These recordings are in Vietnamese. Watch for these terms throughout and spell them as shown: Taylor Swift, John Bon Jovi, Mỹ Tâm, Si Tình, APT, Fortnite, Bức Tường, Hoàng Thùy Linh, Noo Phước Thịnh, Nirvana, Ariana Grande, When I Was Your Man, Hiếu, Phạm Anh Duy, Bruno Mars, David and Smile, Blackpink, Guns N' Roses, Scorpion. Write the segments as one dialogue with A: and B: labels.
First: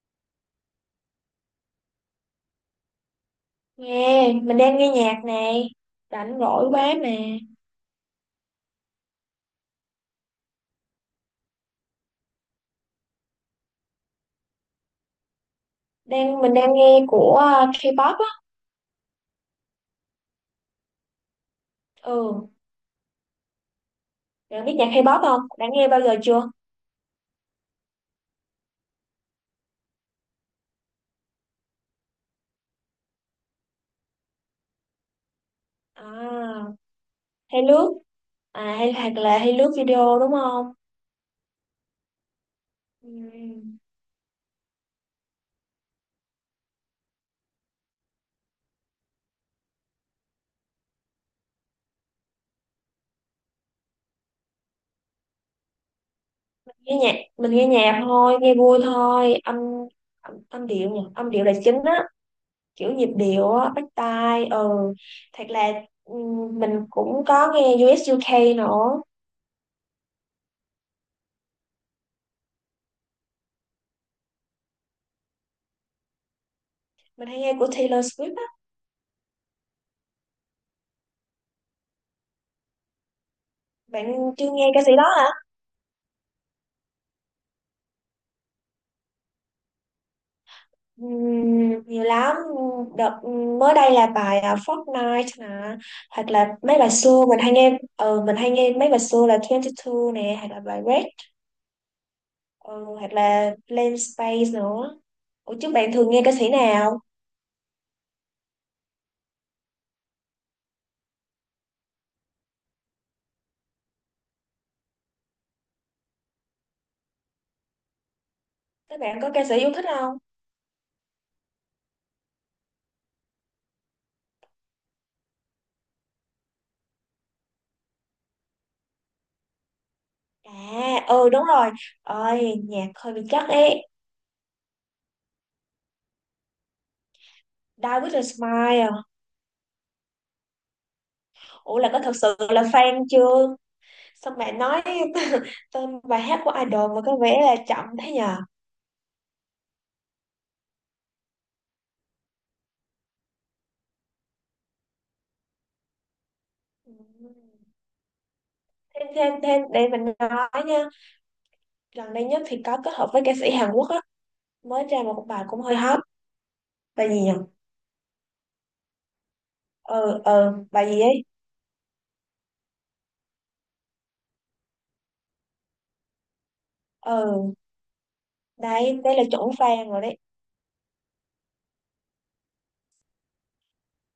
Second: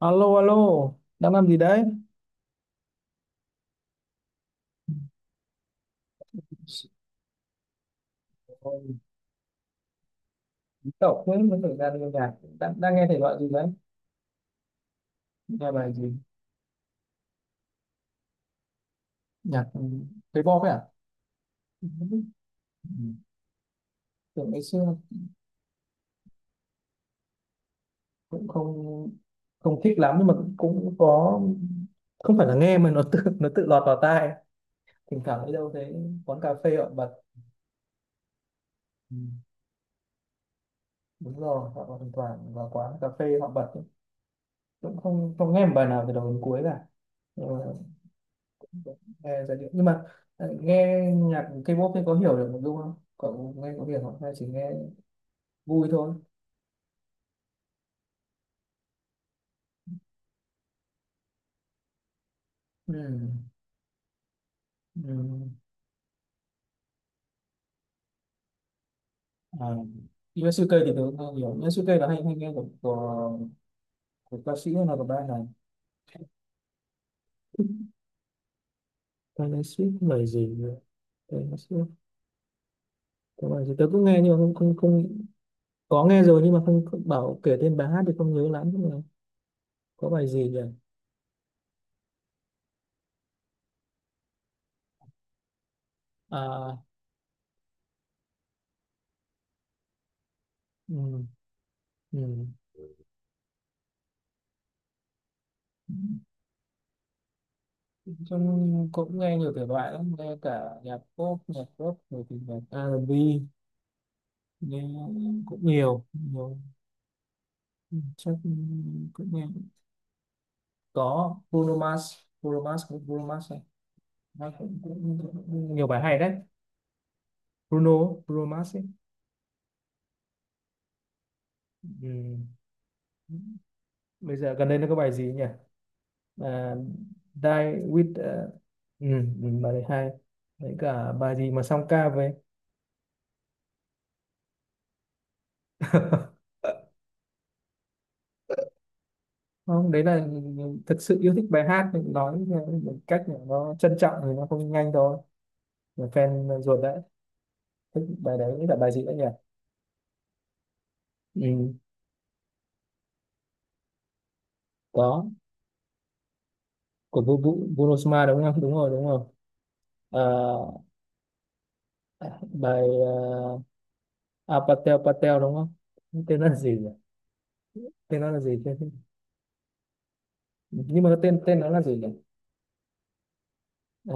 A: Alo alo, đang làm gì đấy?
B: Nghe, mình đang nghe nhạc nè, rảnh rỗi quá mà.
A: Ôi, Bí Tẩu mới mới thời gian nghe nhạc, đang nghe thể loại gì đấy? Nghe bài gì?
B: Mình đang nghe của K-pop á.
A: Nhạc, K-pop ấy à? Ừ,
B: Ừ,
A: tưởng ngày
B: bạn biết nhạc
A: xưa
B: K-pop không? Đã nghe bao giờ chưa?
A: cũng không không thích lắm nhưng mà cũng có, không phải là nghe mà nó tự lọt vào tai, thỉnh thoảng đi đâu thấy quán cà
B: À,
A: phê họ bật.
B: hay lướt à hay
A: Ừ,
B: hoặc là Hay lướt video đúng không?
A: đúng rồi, họ còn thỉnh thoảng vào quán cà phê họ bật
B: Ừ.
A: ấy. Cũng không không nghe một bài nào từ đầu đến cuối cả. Ừ, nghe giai điệu nhưng mà nghe nhạc K-pop thì có hiểu được một chút không, cậu nghe có hiểu không hay chỉ nghe vui thôi?
B: Mình nghe nhạc thôi, nghe vui thôi, âm âm, âm điệu nhỉ, âm điệu là chính á, kiểu
A: Ừ.
B: nhịp điệu á, bắt tai. Ừ, thật
A: Ừ.
B: là ừ, mình cũng có nghe U.S., UK nữa.
A: À. Yosuke thì tớ cũng không hiểu Yosuke là hay hay nghe của ca sĩ hay là của band này.
B: Mình hay nghe của Taylor Swift á.
A: Taylor Swift lời gì nữa? Taylor Swift có bài gì tớ cũng nghe nhưng
B: Bạn
A: mà
B: chưa
A: không
B: nghe
A: không
B: ca sĩ đó
A: không
B: à?
A: Có nghe rồi nhưng mà không không bảo kể tên bài hát thì không nhớ lắm, nhưng mà có bài gì nhỉ?
B: Nhiều lắm. Đợt mới đây là bài Fortnite nè, hoặc là
A: À,
B: mấy bài xưa mình hay nghe mấy bài xưa là 22 nè, hoặc là bài
A: ừ,
B: Red
A: ừ.
B: ừ, hoặc là Blank Space nữa. Ủa chứ bạn thường nghe ca sĩ nào?
A: Trong cũng nghe nhiều thể loại lắm, nghe cả nhạc pop, nhạc rock, rồi thì nhạc R&B, nghe cũng nhiều, nhiều. Ừ, chắc
B: Các bạn
A: cũng
B: có ca
A: nghe.
B: sĩ yêu thích không?
A: Có Bruno Mars, Bruno Mars, cũng Bruno Mars này. Nó cũng nhiều bài hay đấy. Bruno, Bruno Mars ấy.
B: À, ừ, đúng rồi.
A: Ừ.
B: Ôi, nhạc hơi bị chắc ấy.
A: Bây giờ gần đây nó có bài gì nhỉ? À, Die
B: David
A: with,
B: and Smile à.
A: ừ, ừ, bài đấy hay. Đấy cả bài gì mà
B: Ủa
A: song
B: là có
A: ca
B: thật
A: với.
B: sự là fan chưa? Xong bạn nói tên bài hát của idol mà có vẻ là chậm thế nhờ?
A: Không, đấy là thực sự yêu thích bài hát thì nói một cách là nó trân trọng thì nó không nhanh thôi, là fan ruột
B: Ừ.
A: đấy. Thích bài đấy là bài gì
B: Thêm
A: đấy nhỉ?
B: thêm thêm để mình nói nha.
A: Ừ,
B: Gần đây nhất thì có kết hợp với ca sĩ Hàn Quốc á, mới ra một
A: có
B: bài cũng hơi hot. Bài gì
A: của
B: nhỉ?
A: Bruno Mars đúng không? Đúng rồi, đúng rồi. Ờ,
B: Ờ Bài gì ấy?
A: bài à, Patel Patel đúng không? Tên nó là gì nhỉ?
B: ờ
A: Tên nó là gì chứ?
B: Đấy, đây là chuẩn fan rồi đấy.
A: Nhưng mà cái tên tên nó là gì nhỉ? Ờ,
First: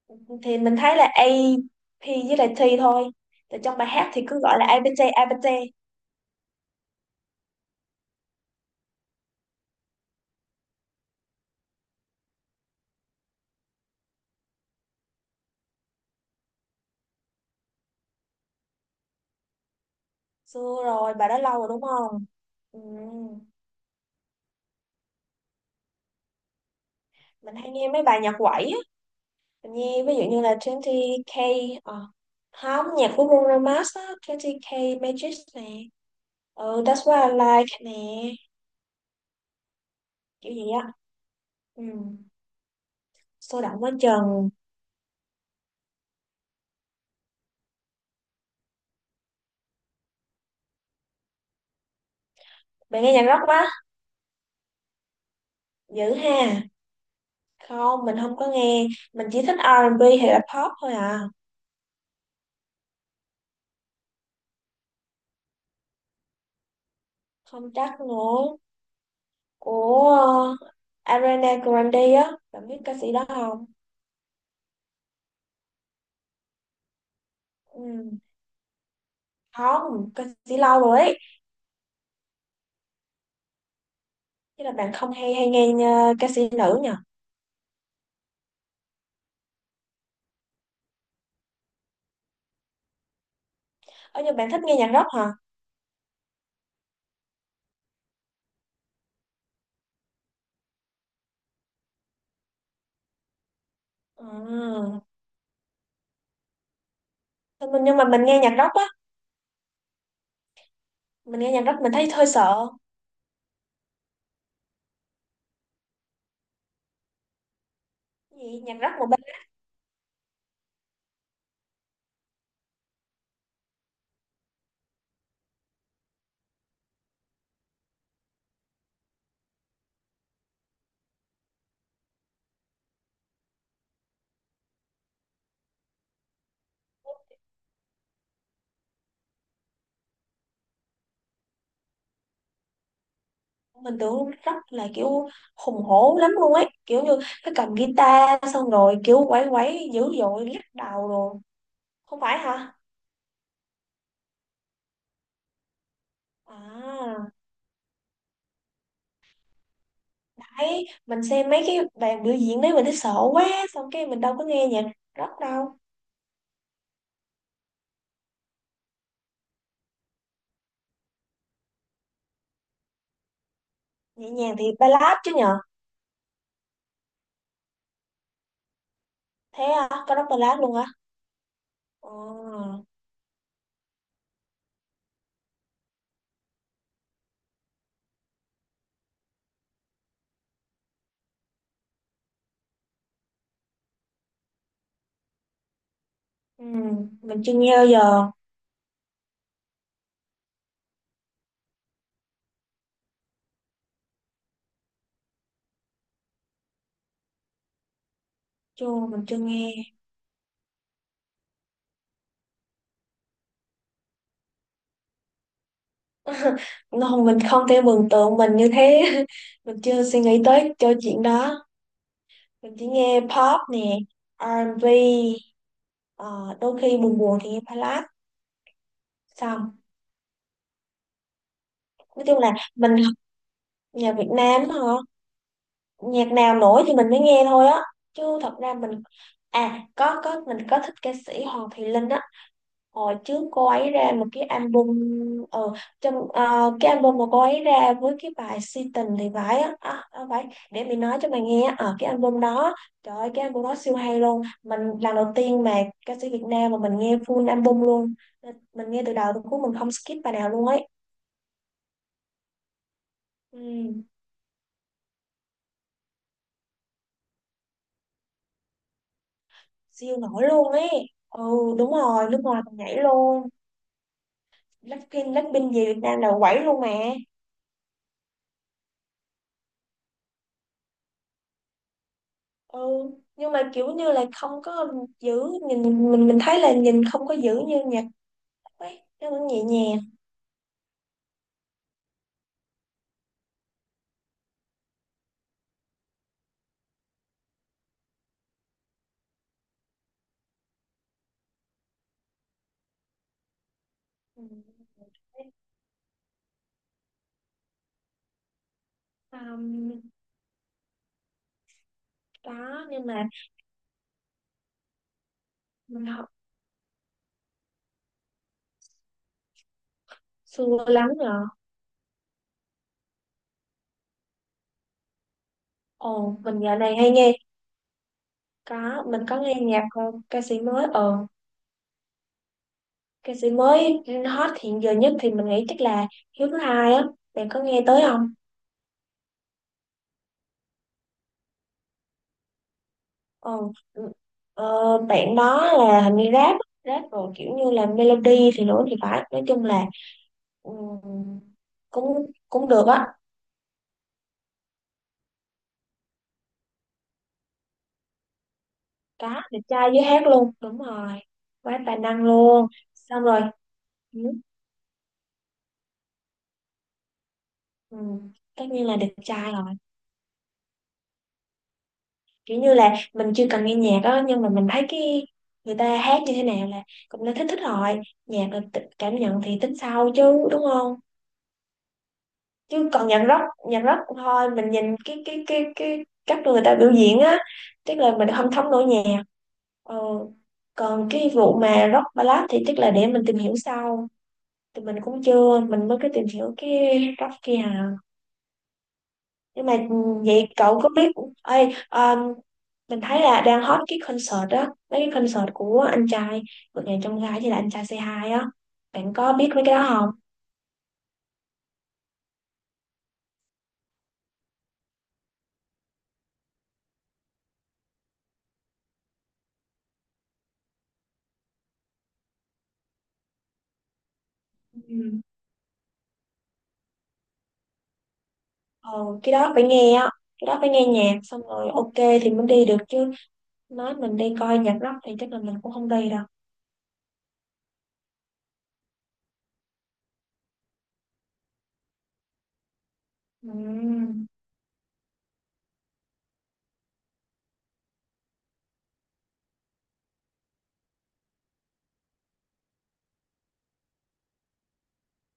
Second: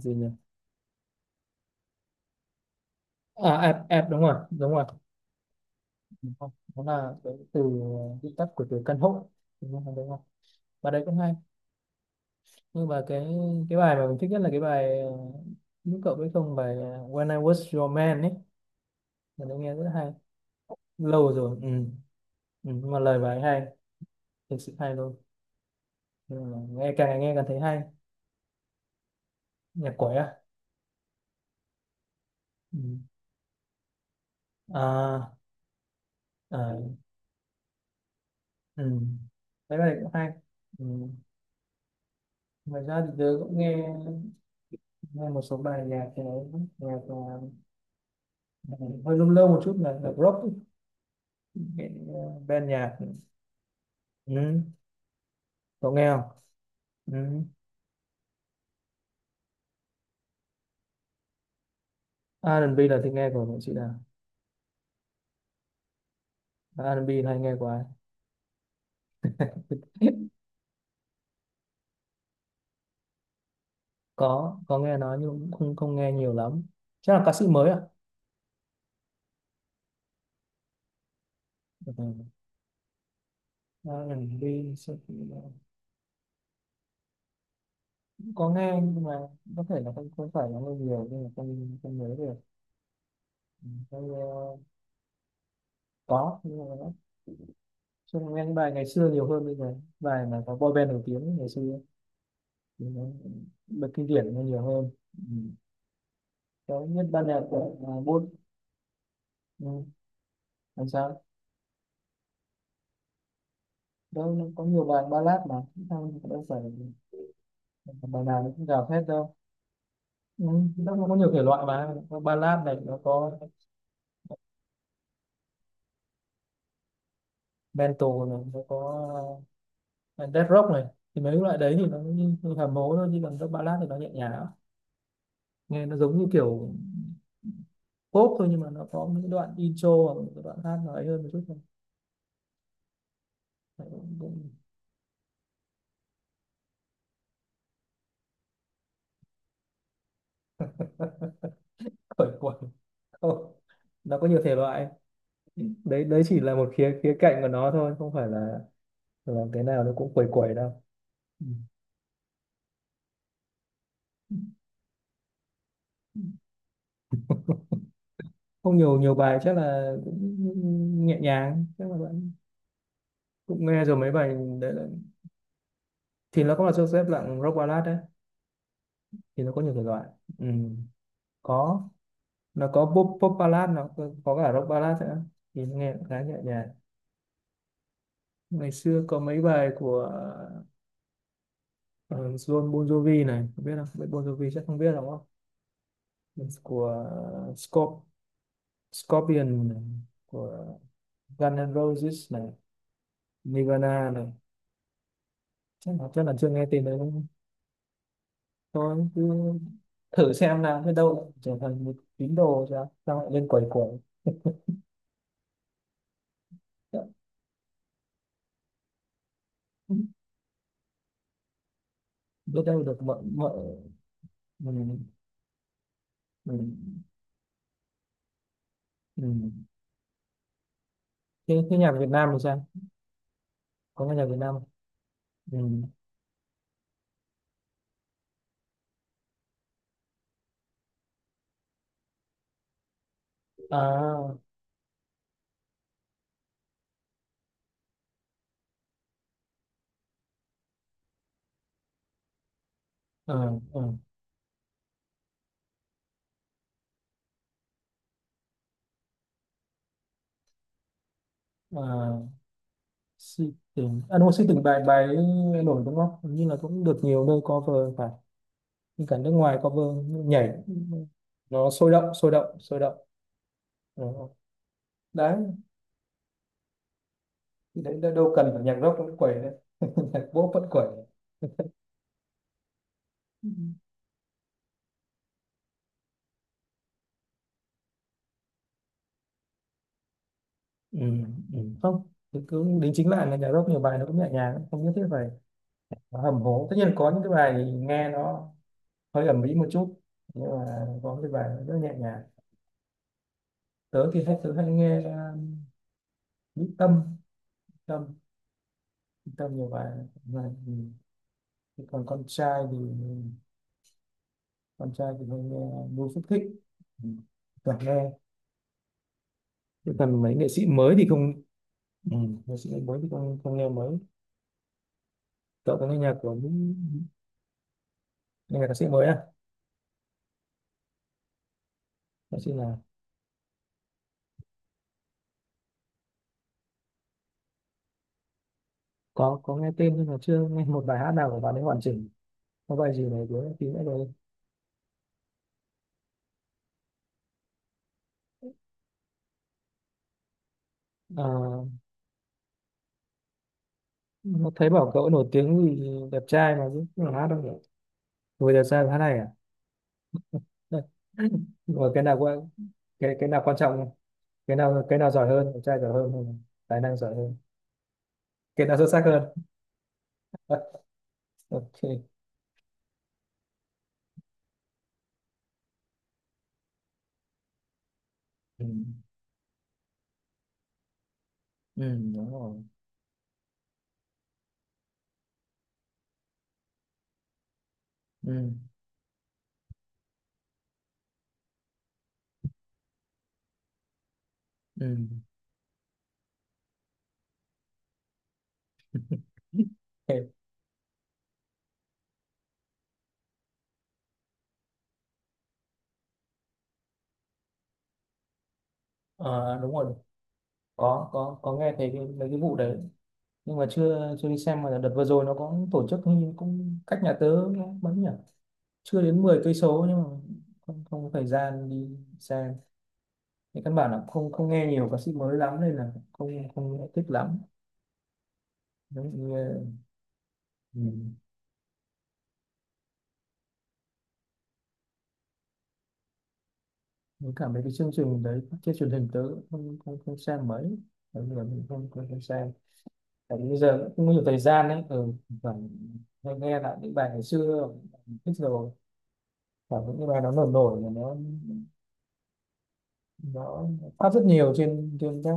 A: gì nhỉ?
B: Thì mình thấy là A, AP với lại T thôi.
A: À,
B: Tại trong
A: app
B: bài
A: app
B: hát
A: đúng
B: thì
A: rồi,
B: cứ gọi là
A: đúng
B: A
A: rồi.
B: pê tê, A, APT APT
A: Đúng không? Nó là cái từ viết tắt của từ căn hộ, đúng không, đúng không. Và đấy cũng hay, nhưng mà cái bài mà mình thích nhất là cái bài, lúc cậu biết không, bài When I Was Your Man ấy, mình đã nghe rất hay.
B: Xưa rồi bài
A: Lâu
B: đó lâu
A: rồi, ừ.
B: rồi đúng
A: Ừ,
B: không. Ừ.
A: nhưng mà lời bài hay, thực sự hay luôn. Nhưng mà nghe càng ngày nghe càng
B: Mình
A: thấy
B: hay
A: hay.
B: nghe mấy bài nhạc quẩy á. Mình
A: Nhạc
B: nghe ví
A: quẩy
B: dụ
A: à?
B: như là 20k,
A: Ừ.
B: không, nhạc của Bruno Mars á, 20k
A: À,
B: Magic nè. Ừ,
A: à.
B: That's What I Like nè,
A: Ừ, đấy bài này cũng hay.
B: kiểu gì
A: Ừ,
B: á. Ừ,
A: ngoài ra thì tớ cũng
B: sôi
A: nghe
B: động quá chừng.
A: nghe một số bài nhạc thì nhạc, hơi lâu lâu một chút là rock ấy. Cái, band nhạc.
B: Bạn nghe nhạc rock quá
A: Ừ. Cậu nghe
B: dữ
A: không?
B: ha?
A: Ừ.
B: Không, mình không có nghe. Mình chỉ thích R&B hay là pop thôi à.
A: R&B là thích nghe của nghệ sĩ nào, R&B hay nghe
B: Không
A: quá.
B: chắc nữa, của ờ, Ariana Grande á, bạn biết ca sĩ đó không?
A: Có nghe nói nhưng cũng không không nghe nhiều lắm, chắc là ca sĩ mới à.
B: Ừ. Không, ca sĩ lâu rồi ấy.
A: Ừ.
B: Chứ là
A: R&B
B: bạn
A: sẽ-
B: không
A: cũng
B: hay hay nghe ca sĩ nữ nhỉ?
A: có nghe nhưng mà có thể là không không phải là nghe nhiều nên là không không nhớ được. Ừ, không,
B: Nhưng bạn
A: ờ,
B: thích nghe nhạc rock hả?
A: có nhưng mà nó, chứ nghe những bài ngày xưa nhiều hơn bây giờ, bài mà có boy band nổi tiếng ngày xưa thì nó bật kinh điển nó nhiều hơn.
B: À.
A: Ừ, có nhất ban nhạc của, à,
B: Nhưng mà
A: Bôn. Ừ, làm sao?
B: mình nghe nhạc rock mình thấy hơi sợ.
A: Đâu, nó có nhiều bài ballad mà, không đâu phải bài
B: Cái
A: nào nó
B: gì
A: cũng
B: nhạc
A: gào thét
B: rock mà.
A: đâu. Ừ, nó cũng có nhiều thể loại mà, có ballad này nó có, metal này nó có, ờ, death rock này, thì mấy loại đấy thì nó như, như hầm hố thôi chứ còn các ballad thì nó nhẹ nhàng lắm. Nghe nó giống như kiểu pop thôi, nhưng mà nó có những đoạn intro hoặc những cái đoạn hát nó ấy hơn một chút thôi. Đấy,
B: Mình
A: cũng
B: tưởng
A: cũng
B: rất là kiểu hùng hổ lắm luôn ấy, kiểu như cái cầm guitar xong rồi kiểu quẩy quẩy dữ dội lắc đầu rồi. Không
A: Khởi
B: phải
A: quẩn.
B: hả
A: Không, nó có nhiều thể loại, đấy đấy chỉ là một khía khía
B: à?
A: cạnh của nó thôi, không phải là cái nào nó cũng quẩy quẩy đâu.
B: Đấy, mình
A: Ừ.
B: xem mấy cái bàn biểu diễn đấy mình thấy sợ quá. Xong cái mình đâu có nghe nhạc rock đâu.
A: Không, nhiều nhiều bài chắc là cũng nhẹ nhàng, chắc là cũng nghe rồi mấy
B: Nhẹ
A: bài.
B: nhàng thì
A: Đấy là...
B: ballad chứ nhờ.
A: thì nó cũng là xếp dạng rock ballad đấy, thì nó có
B: Thế
A: nhiều thể
B: à,
A: loại.
B: có rock
A: Ừ,
B: ballad luôn hả?
A: có. Nó
B: Ờ,
A: có pop, pop ballad nó có cả rock ballad nữa, thì nó nghe cũng khá nhẹ nhàng. Ngày xưa có mấy bài của, ờ, John Bon Jovi này, không biết Bon Jovi chắc không biết đúng không?
B: ừ,
A: Của
B: mình chưa nghe bao
A: Scorp,
B: giờ.
A: Scorpion này, của Guns N' Roses này, Nirvana này, chắc là chưa nghe tên đấy đúng không?
B: Chưa,
A: Thôi cứ
B: mình chưa nghe.
A: thử xem nào, biết đâu lại trở thành một tín đồ, sao sao lại lên quẩy quẩy.
B: Không, mình không thể mường tượng mình như thế. Mình chưa suy nghĩ tới cho chuyện đó.
A: Biết
B: Mình
A: đâu
B: chỉ
A: được,
B: nghe
A: mọi mọi.
B: pop nè,
A: mình
B: R&B, ờ,
A: mình
B: đôi khi buồn buồn thì nghe ballad. Xong,
A: mình thế thế nhạc Việt
B: nói
A: Nam thì
B: chung là
A: sao,
B: mình,
A: có
B: nhạc
A: nghe nhạc
B: Việt
A: Việt Nam không?
B: Nam hả?
A: Ừ.
B: Nhạc nào nổi thì mình mới nghe thôi á. Chứ thật ra mình, à, có mình có thích ca sĩ Hoàng Thùy Linh á. Hồi trước cô ấy ra một
A: À,
B: cái album, ờ, cái album mà cô ấy ra với cái bài Si Tình thì phải á, phải để mình nói cho mày nghe ở cái album đó. Trời ơi cái
A: ờ,
B: album đó
A: ờ,
B: siêu hay luôn, mình lần đầu tiên mà ca sĩ Việt Nam mà mình nghe full album luôn. Nên mình nghe từ đầu tới cuối mình không skip bài nào luôn ấy.
A: à, si
B: Ừ,
A: tình à, đúng rồi, si tình, bài bài ấy nổi đúng không? Hình như là cũng được nhiều nơi cover phải, nhưng cả nước ngoài cover
B: siêu nổi
A: nhảy,
B: luôn ấy. Ừ,
A: nó sôi
B: đúng
A: động sôi
B: rồi, nước
A: động
B: ngoài mình
A: sôi động.
B: nhảy luôn.
A: Ờ,
B: Blackpink
A: đấy
B: Blackpink về Việt Nam là quẩy luôn mà.
A: thì đấy đâu đâu cần phải nhạc rock vẫn quẩy đấy. Nhạc pop vẫn quẩy.
B: Ừ,
A: Ừ.
B: nhưng mà kiểu như là không có giữ, nhìn mình thấy là nhìn không có giữ như nhạc ấy, nó cũng nhẹ nhàng.
A: Ừ. Không, cứ đính chính lại là nhạc rock nhiều bài nó cũng nhẹ nhàng, không nhất thiết phải nó hầm hố. Tất nhiên có những cái bài nghe nó hơi ầm ĩ một chút, nhưng mà có cái bài nó rất nhẹ nhàng. tớ thì hay
B: Ừ.
A: tớ hay nghe Mỹ Tâm, Tâm, Mỹ Tâm nhiều bài
B: um,
A: mà. Ừ. Thế còn con trai thì,
B: Đó nhưng mà
A: con trai thì hay nghe
B: mình
A: Noo Phước
B: học
A: Thịnh. Ừ, toàn nghe. Thế còn mấy nghệ sĩ
B: xưa
A: mới thì
B: lắm
A: không?
B: rồi.
A: Ừ, nghệ sĩ mới thì không không nghe mới. Cậu có nghe nhạc của
B: Ồ, mình
A: những,
B: dạo này hay nghe.
A: nghe nhạc ca sĩ
B: Có,
A: mới à?
B: mình có nghe nhạc, ca sĩ mới ờ
A: Ca sĩ là,
B: ca sĩ mới hot hiện giờ nhất thì mình nghĩ chắc là Hiếu thứ hai á, bạn có nghe tới không?
A: có nghe tên nhưng mà chưa nghe một bài hát nào của bạn ấy hoàn chỉnh. Có bài gì này của
B: ờ
A: tí nữa
B: ừ,
A: rồi.
B: bạn đó là hình như rap á, rap rồi kiểu như là melody thì nữa thì phải, nói chung là. Ừ,
A: À,
B: cũng cũng được á.
A: mà thấy bảo cậu nổi tiếng vì đẹp trai mà chứ không phải hát đâu nhỉ, vừa đẹp trai vừa hát này à?
B: Cá, đẹp trai với hát luôn đúng rồi. Quá
A: Rồi
B: tài
A: cái nào
B: năng
A: quan,
B: luôn.
A: cái
B: Xong
A: cái
B: rồi.
A: nào quan trọng nhỉ?
B: Ừ,
A: Cái nào giỏi hơn, đẹp trai giỏi hơn hay là tài năng giỏi hơn,
B: ừ, tất
A: cái nào xuất
B: nhiên là
A: sắc
B: đẹp
A: hơn?
B: trai rồi.
A: OK.
B: Kiểu như là mình chưa cần nghe nhạc á, nhưng mà mình thấy cái người ta hát như thế nào là cũng đã thích thích rồi. Nhạc là
A: Ừ.
B: cảm nhận thì tính sau chứ đúng không?
A: Ừ đúng rồi.
B: Chứ còn nhạc rock thôi mình nhìn cái cách người ta biểu diễn á, tức là mình
A: Ừ.
B: không thấm nổi nhạc ờ, còn cái vụ mà rock ballad thì tức là để mình tìm hiểu sau, thì
A: Ừ.
B: mình cũng chưa, mình mới cái tìm hiểu cái góc kia à. Nhưng mà
A: Thế,
B: vậy cậu có biết, ơi, um, mình thấy là đang hot cái concert đó, mấy cái concert của anh trai, vượt ngàn chông gai hay là anh trai c hai á. Bạn có biết
A: ờ,
B: mấy
A: đúng
B: cái đó
A: rồi,
B: không?
A: có nghe thấy cái, mấy cái vụ đấy nhưng mà chưa chưa đi xem. Mà đợt vừa rồi nó có tổ chức hình như cũng cách nhà tớ, nó mấy nhỉ, chưa đến 10 km nhưng mà không không có thời gian đi xem. Thì căn bản là không không nghe nhiều ca sĩ
B: Ừ.
A: mới lắm nên là không không thích lắm,
B: Ờ,
A: giống
B: cái
A: như.
B: đó phải nghe á, cái đó phải
A: Ừ,
B: nghe nhạc xong rồi ok thì mới đi được chứ. Nói mình đi coi nhạc rock thì chắc là mình cũng không đi đâu.
A: mình cảm thấy cái chương trình đấy trên truyền hình tớ cũng không không, không xem mấy, bởi vì là mình không không, không xem, tại vì bây giờ cũng không có nhiều
B: Ừm,
A: thời gian ấy. Ừ, phải hay nghe lại những bài ngày xưa thích rồi, và những cái bài nó nổi nổi là nó phát rất nhiều trên trên các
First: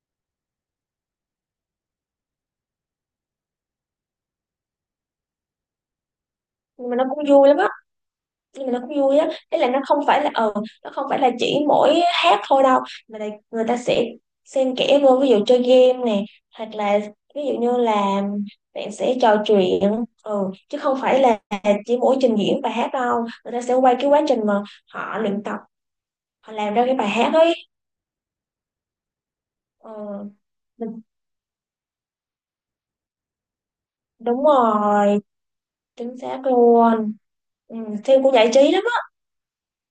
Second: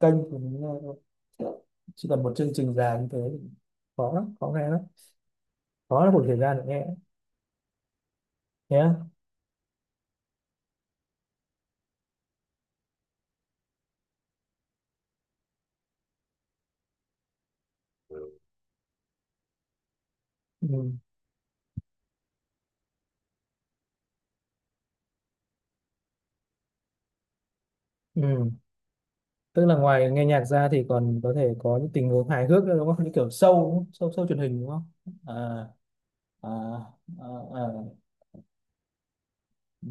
A: kênh của mình nghe thôi. Chỉ cần một chương trình dài như thế thì khó lắm, khó nghe lắm, khó là một thời gian để nghe
B: Nhưng mà nó cũng vui lắm á. Nhưng mà
A: nhé.
B: nó cũng vui á Thế là nó không phải là nó không phải là chỉ mỗi hát thôi đâu, mà là người ta sẽ xen kẽ vô, ví dụ chơi game nè, hoặc là ví dụ như là bạn sẽ trò chuyện, chứ
A: Ừ.
B: không phải là chỉ mỗi trình diễn bài hát đâu, người ta sẽ quay cái quá trình mà họ luyện tập, họ làm ra cái bài hát ấy.
A: Ừ, tức là
B: Ừ,
A: ngoài nghe nhạc ra thì
B: mình-
A: còn có thể có những tình huống hài hước nữa đúng không, như kiểu show đúng không? Show show truyền
B: đúng
A: hình đúng không?
B: rồi,
A: À,
B: chính xác
A: à,
B: luôn.
A: à, à.
B: Ừ, phim cũng giải trí lắm á.
A: Ừ,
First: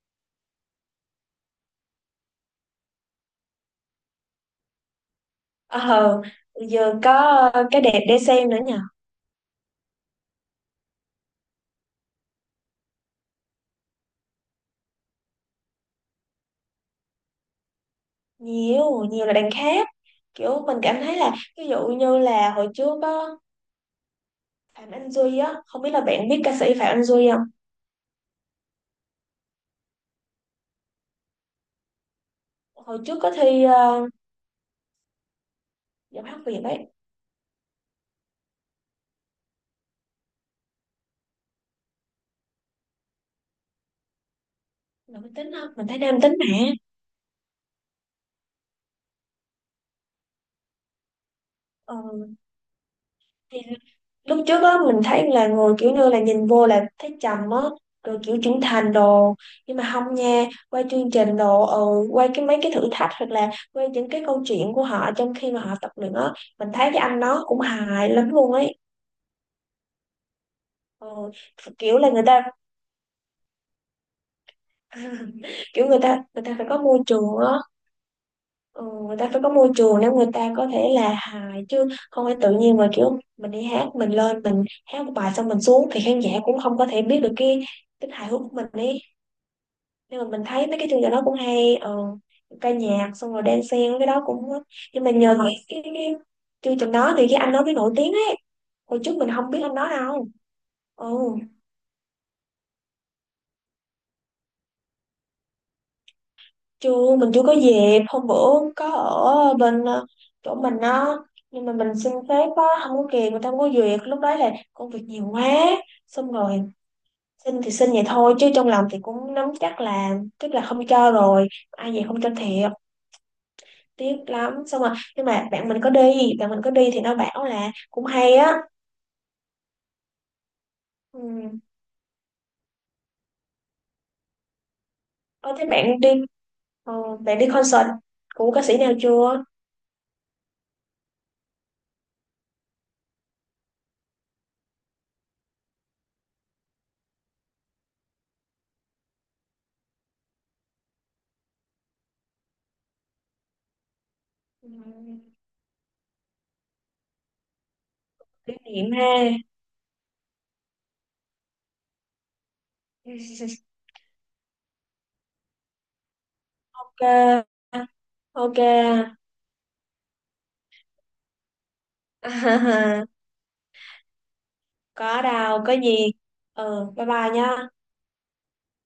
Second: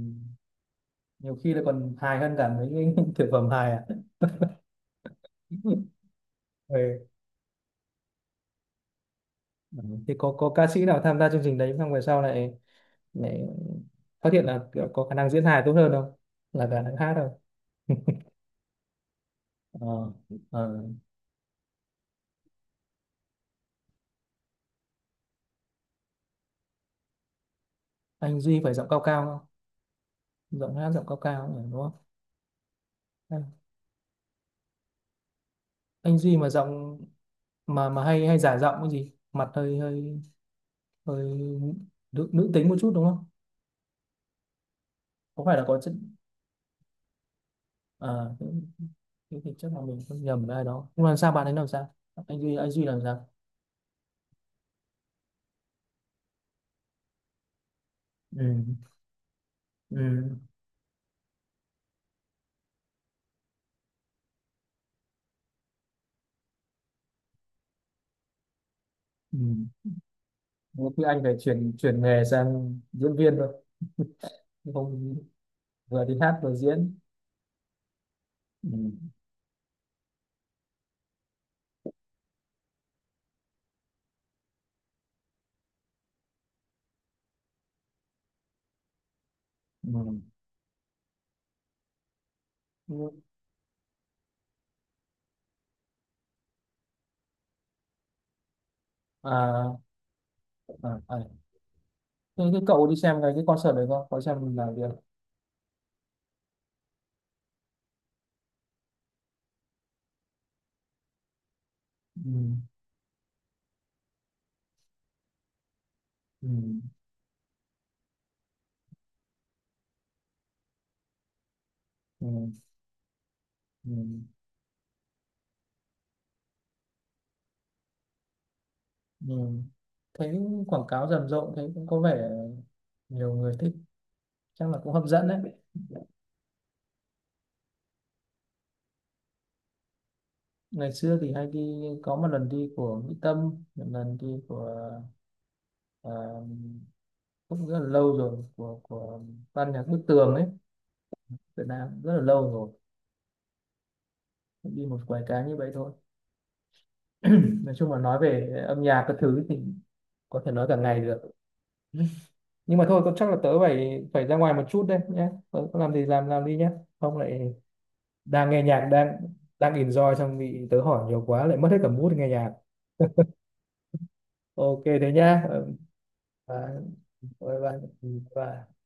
A: nhiều khi là còn hài hơn cả mấy cái thực phẩm hài à.
B: ờ Giờ
A: Ừ.
B: có cái đẹp để xem nữa nhỉ.
A: Ừ, thì có ca sĩ nào tham gia chương trình đấy xong về sau lại lại phát hiện là kiểu có khả năng diễn hài tốt hơn không, là khả năng hát không?
B: Nhiều nhiều là đằng khác.
A: Ờ,
B: Kiểu mình
A: ờ.
B: cảm thấy là ví dụ như là hồi trước á, Phạm Anh Duy á, không biết là bạn biết ca sĩ Phạm Anh Duy không.
A: Anh Duy phải giọng cao cao không, giọng hát giọng cao cao ừ, đúng không?
B: Hồi trước có
A: anh,
B: thi
A: anh
B: giọng
A: Duy
B: hát
A: mà
B: Việt ấy.
A: giọng, mà hay hay giả giọng cái gì, mặt hơi hơi hơi nữ, nữ tính một chút đúng không,
B: Là mình
A: có
B: tính
A: phải là
B: không,
A: có
B: mình
A: chất,
B: thấy nam tính mà.
A: à, nữ-? Thế thì chắc là mình không nhầm với ai đó, nhưng mà sao bạn ấy làm sao,
B: Ừ.
A: anh Duy làm sao?
B: Thì lúc trước á mình thấy là người kiểu như là nhìn vô là thấy trầm á, rồi kiểu
A: Ừ.
B: trưởng thành đồ. Nhưng mà không
A: Ừ.
B: nha, qua chương trình đồ qua cái mấy cái thử thách hoặc là qua những cái câu chuyện của họ trong khi mà họ tập luyện á, mình thấy cái anh nó cũng hài lắm luôn ấy.
A: Ừ. Thế thì anh
B: Ừ,
A: phải chuyển
B: kiểu
A: chuyển
B: là
A: nghề
B: người ta
A: sang diễn viên thôi, không,
B: À, kiểu người
A: vừa đi
B: ta
A: hát
B: người ta
A: vừa
B: phải có
A: diễn.
B: môi trường á.
A: Ừ.
B: Ừ, người ta phải có môi trường để người ta có thể là hài chứ, không phải tự nhiên mà kiểu mình đi hát mình lên mình hát một bài xong mình xuống thì khán giả cũng không có thể biết được cái tính hài hước của mình ấy.
A: Ừ.
B: Nhưng mà mình thấy mấy cái chương trình đó cũng hay. Ừ, ca
A: Ừ.
B: nhạc xong rồi đan xen cái đó cũng, nhưng mà nhờ cái chương trình đó thì cái anh đó mới nổi tiếng ấy. Hồi trước mình không biết anh
A: À,
B: đó đâu.
A: à, à.
B: Ừ.
A: Thế cái cậu đi xem cái concert đấy không, có xem là việc.
B: Chưa, mình chưa có dịp. Hôm bữa có ở bên chỗ mình á, nhưng mà mình xin
A: Ừ.
B: phép á không có kịp, người ta không có duyệt, lúc đó là công việc nhiều quá. Xong
A: Ừ.
B: rồi xin thì xin vậy thôi chứ trong lòng thì cũng nắm chắc là tức là không cho rồi, ai vậy không cho
A: Ừ.
B: thiệt.
A: Ừ.
B: Tiếc lắm, xong rồi, nhưng mà bạn mình có đi thì nó bảo là cũng hay á.
A: Ừ. Thấy quảng cáo rầm rộ,
B: Ừ.
A: thấy cũng có vẻ nhiều người thích, chắc là cũng hấp dẫn đấy.
B: Có thấy bạn đi concert của ca sĩ nào chưa?
A: Ngày xưa thì hay đi, có một lần đi của Mỹ Tâm, một lần đi của, ờ, cũng rất là lâu rồi, của ban nhạc Bức Tường ấy, Việt Nam rất là lâu rồi.
B: Ừ.
A: Đi một vài cái như vậy thôi. Nói chung là nói về
B: Kỷ
A: âm
B: niệm
A: nhạc
B: ha.
A: các thứ thì có thể nói cả ngày được. Nhưng mà thôi, tôi chắc là tớ phải phải ra ngoài một chút đây nhé, tớ có làm gì làm đi nhé,
B: Ok,
A: không lại đang
B: ok.
A: nghe nhạc, đang đang enjoy xong bị tớ hỏi nhiều quá lại mất hết cả mood nghe nhạc. OK thế
B: Có
A: nhá.
B: đâu có gì.
A: Đấy,
B: Ừ, bye bye
A: bye
B: nha.
A: bye. Bye.